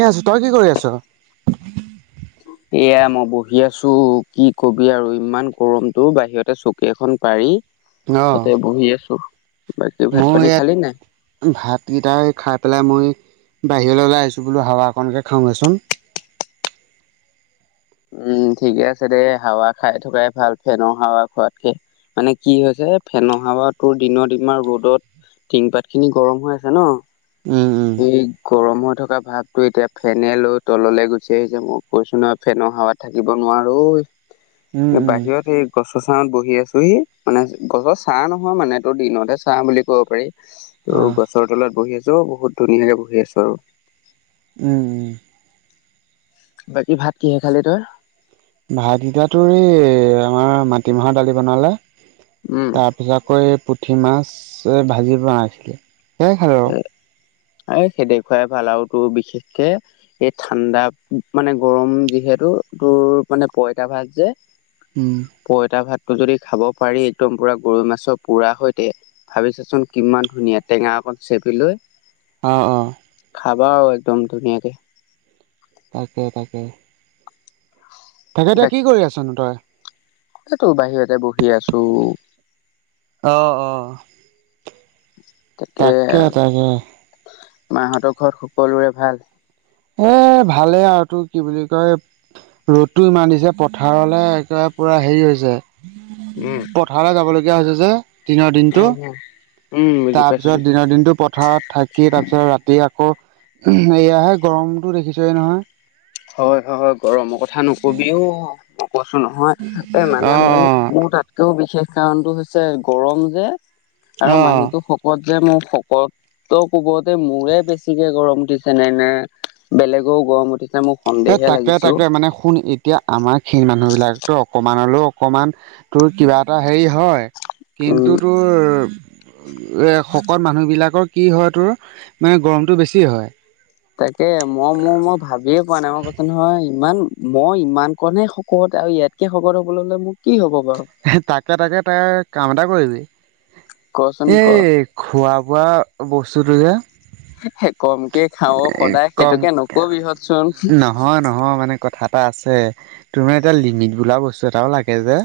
[unintelligible] আছো, তই কি কৰি আছ? এয়া মই বহি আছো, কি কবি আৰু ইমান গৰম তো বাহিৰতে চকী এখন পাৰি তাতে বহি আছো। বাকী ভাত মইও পানী ইয়াত খালি নাই ভাতকেইটাই খাই পেলাই মই বাহিৰলৈ ওলাই আহিছোঁ বোলো, হাৱা অকণকে খাওঁহেচোন। উম ঠিকে আছে দে, হাৱা খাই থকাই ভাল, ফেনৰ হাৱা খোৱাতকে। মানে কি হৈছে ফেনৰ হাৱা তোৰ দিনত ইমান ৰ'দত টিং পাতখিনি গৰম হৈ আছে ন? উম। উম এই গৰম হৈ থকা ভাৱটো এতিয়া ফেনে লৈ তললে গুচি আহিছে, মই কৈছো নহয় ফেনক হাৱাত থাকিব নোৱাৰো, উম, ঐ উম, বাহিৰত সেই গছৰ ছাঁত বহি আছোহি মানে গছৰ ছা নহয় মানে তোৰ দিনতহে ছা বুলি কব পাৰি। ত' অ গছৰ তলত বহি আছো বহুত ধুনীয়াকে বহি আছো আৰু। উম উম বাকী ভাত কিহে খালি তই? ভাত এতিয়া তোৰ এই আমাৰ মাটিমাহৰ দালি বনালে উম, তাৰ য়াকৈ পুঠি মাছ ভাজিব [unintelligible] সেয়াই খালো। আৰু আই খেদেখুৱাই ভাল আৰু তোৰ বিশেষকে এই ঠাণ্ডা মানে গৰম যিহেতু তোৰ মানে পইতা ভাত যে উম। পইতা ভাতটো যদি খাব পাৰি একদম পুৰা গৰৈ মাছৰ পোৰা সৈতে ভাবিছাচোন কিমান ধুনীয়া টেঙা অকণ চেপি লৈ অ অ খাবা আৰু একদম ধুনীয়াকে। তাকে তাকে। তেখেতে কি কৰি আছনো তই? [unintelligible] বাহিৰতে বহি আছো। অ অ। তাকে, মাহঁতৰ ঘৰত সকলোৰে ভাল? এ ভালেই আৰু তোৰ কি বুলি কয় ৰ'দটো ইমান দিছে পথাৰলৈ একেবাৰে পূৰা হেৰি হৈছে উম সদাই যাবলগীয়া হৈছে যে। দিনৰ দিনটো, উম, উম, উম, বুজি পাইছো। তাৰপিছত দিনৰ দিনটো পথাৰত থাকি তাৰপিছত ৰাতি তি আকৌ এয়াহে গৰমটো দেখিছয়ে নহয়। হয় হয় হয় গৰমৰ কথা নকবিও মই কৈছো নহয় এ অ মানে মোৰ মোৰ তাত কও বিশেষ কাৰণটো হৈছে গৰম যে আৰু অ মানুহতো কত যে মোৰ শকত। ত' ক'বতে মোৰে বেছিকে গৰম উঠিছে নে নে বেলেগেও গৰম উঠিছে মোক এই সন্দেহে তাকে লাগিছে অ তাকে মানে শুণ ই এতিয়া আমাৰ ক্ষীণ মানুহবিলাকতো অকণমানলৈও অকণমান তোৰ কিবা এটা হেৰি হয়। উম কিন্তু তোৰ শকত মানুহবিলাকৰ কি হয় তোৰ মানে গৰমটো বেছি হয়। তাকে মই মোৰ মই ভাবিয়ে পোৱা নাই মই কৈছো নহয় ইমান মই ইমান কণে সকত আৰু ইয়াত খবৰ হ'বলৈলে মোক কি হ'ব বাৰু। তাকে তাকে তাৰ কাম এটা কৰিবি কচোন ক এই খোৱা বোৱা বস্তুটো যে কমকে খাও সদায় কম সেইটোকে নকবি হতচোন। নহয় নহয় মানে কথা এটা আছে, তুমাৰ এতিয়া লিমিট বোলা বস্তু এটাও লাগে যে।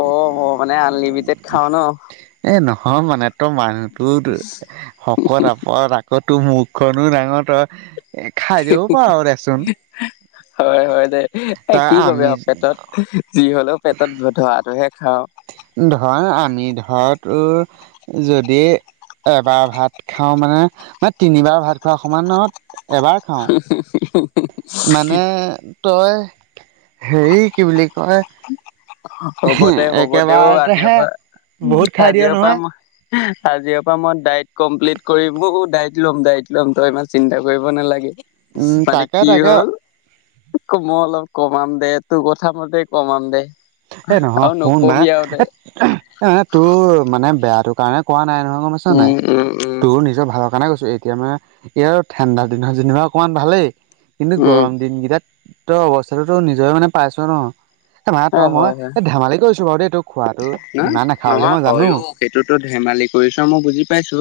অ ম মানে আনলিমিটেড খাও ন। এ নহয় মানে তই মানুহটো শকত আপত আকৌ তোৰ মুখখনো ডাঙৰ তই খাই দিব পাৰ দেচোন। হয় হয় দে এ তাৰ কি কবি আমি আৰু পেটত যি হলেও পেটত ধোৱাটোহে খাওঁ। ধৰ আমি ধৰো তোৰ যদি এবাৰ ভাত খাওঁ মানে ম তিনিবাৰ ভাত খোৱা সমান নহ হি হি হি মানে তই হেৰি কি বুলি কয় হ'ব দে হ'ব দে অ আজিও একেবাৰতেহে পৰা বহুত খাই দিয় আজিৰে পৰা নহয় মই আজিৰ পৰা মই ডাইট কমপ্লিট কৰি, ডাইট লম ডাইট ল'ম তই ইমান চিন্তা কৰিব নালাগে। উম মানে তাকে কি তাকে হ'ল [unintelligible] মই অলপ কমাম দে তোৰ কথাামতে কমাম দে। এ নহয় আৰু শুন না নকবি আৰু দে এ তোৰ মানে বেয়াটো কাৰণে কোৱা নাই নহয় গম পাইছ উম নাই? উম উম তোৰ নিজৰ ভালৰ কাৰণে কৈছো এতিয়া মানে এই ঠাণ্ডাৰ দিনৰ যেনিবা অকণমান ভালেই কিন্তু উম গৰম দিন কেইটাত ত অৱস্থাটো নিজৰে মানে পাইছ ন। এ তই মই হয় হয় এই ধেমালি কৰিছো বাৰু দেই খোৱাটো ইমান নাখাৱ বুলি মই জানো। তো ধেমালি কৰিছ মই বুজি পাইছো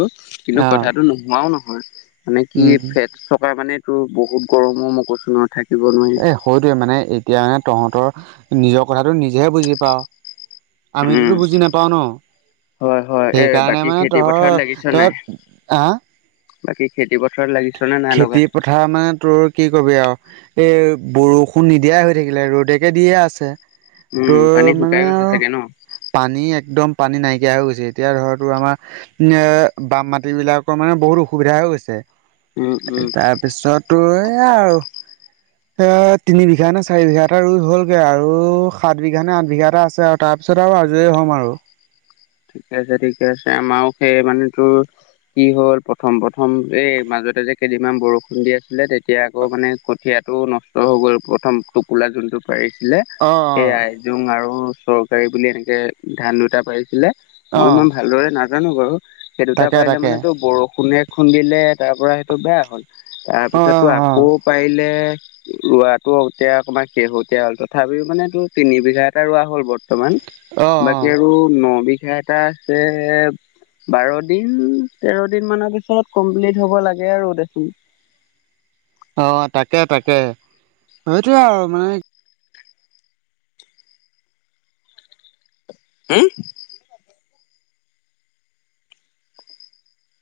কিন্তু অ কথাটো নোহোৱাও নহয়। মানে কি উম ফেট থকা মানে তটো বহুত গৰমো ম কৈছোঁ ন থাকিব নোৱাৰি। হয়দে মানে এতিয়া মানে তহঁতৰ নিজৰ কথাটো নিজেহে বুজি পাওঁ। আমিতোতো উম বুজি নাপাও ন। হয় হয় এ সেইকাৰণে বাকী মানে খেতি পথাৰত লাগিছ তই, নাই তই অহ বাকী খেতি পথাৰত লাগিছ নে নাই লগা খেতি প পথাৰ মানে তোৰ কি কবি আৰু? এই বৰষুণ নিদিয়াই হৈ থাকিলে, ৰ'দকে দিয়েই আছে। উম পানী তোৰ শুকাই মানে গৈছে আৰু চাগে ন পানী একদম পানী নাইকিয়া হৈ গৈছে, এতিয়া ধৰ, তোৰ আমাৰ এ, বাম মাটি বিলাকৰ মানে বহুত অসুবিধা হৈ গৈছে। উম উম তাৰপিছত তোৰ এইয়া আৰু এ তিনিবিঘা নে চাৰিবিঘা এটা ৰুই হ'লগে আৰু সাতবিঘা নে আঠবিঘা এটা আছে আ তাৰপিছত আৰু আজৰি হ'ম আৰু। ঠিকেই আছে ঠিকেই আছে, আমাৰো সেই মানে তোৰ কি হ'ল প্ৰথম প্ৰথম এই মাজতে যে কেইদিনমান বৰষুণ দি আছিলে, তেতিয়া আকৌ মানে কঠিয়া টো নষ্ট হৈ গ'ল, প্ৰথম টোপোলা যোনটো পাৰিছিলে অ অ সেইয়াই। জোং আৰু চৰকাৰী বুলি এনেকে ধান দুটা পাৰিছিলে, মই অ ইমান ভালদৰে নাজ জানো বাৰু, সেই দুটা তাকে পাৰিলে তাকে মানেটো বৰষুণে খুন্দিলে, তাৰপৰা সেইটো বেয়া হ'ল। অ অ তাৰপিছতটো অ আকৌ পাৰিলে ৰোৱাতো এতিয়া অকমান শেহতিয়া হ'ল, তথাপিও মানে তোৰ তিনিবিঘা এটা ৰোৱা হ'ল বৰ্ত ৰ্তমান, অ বাকী আৰু ন বিঘা এটা আছে বাৰদিন, তেৰদিন মানৰ পিছত কমপ্লিট হ'ব লাগে আৰু দেখোন। অ', তাকেহে তাকেহে, সেইটোয়েই আৰু মানে হুম?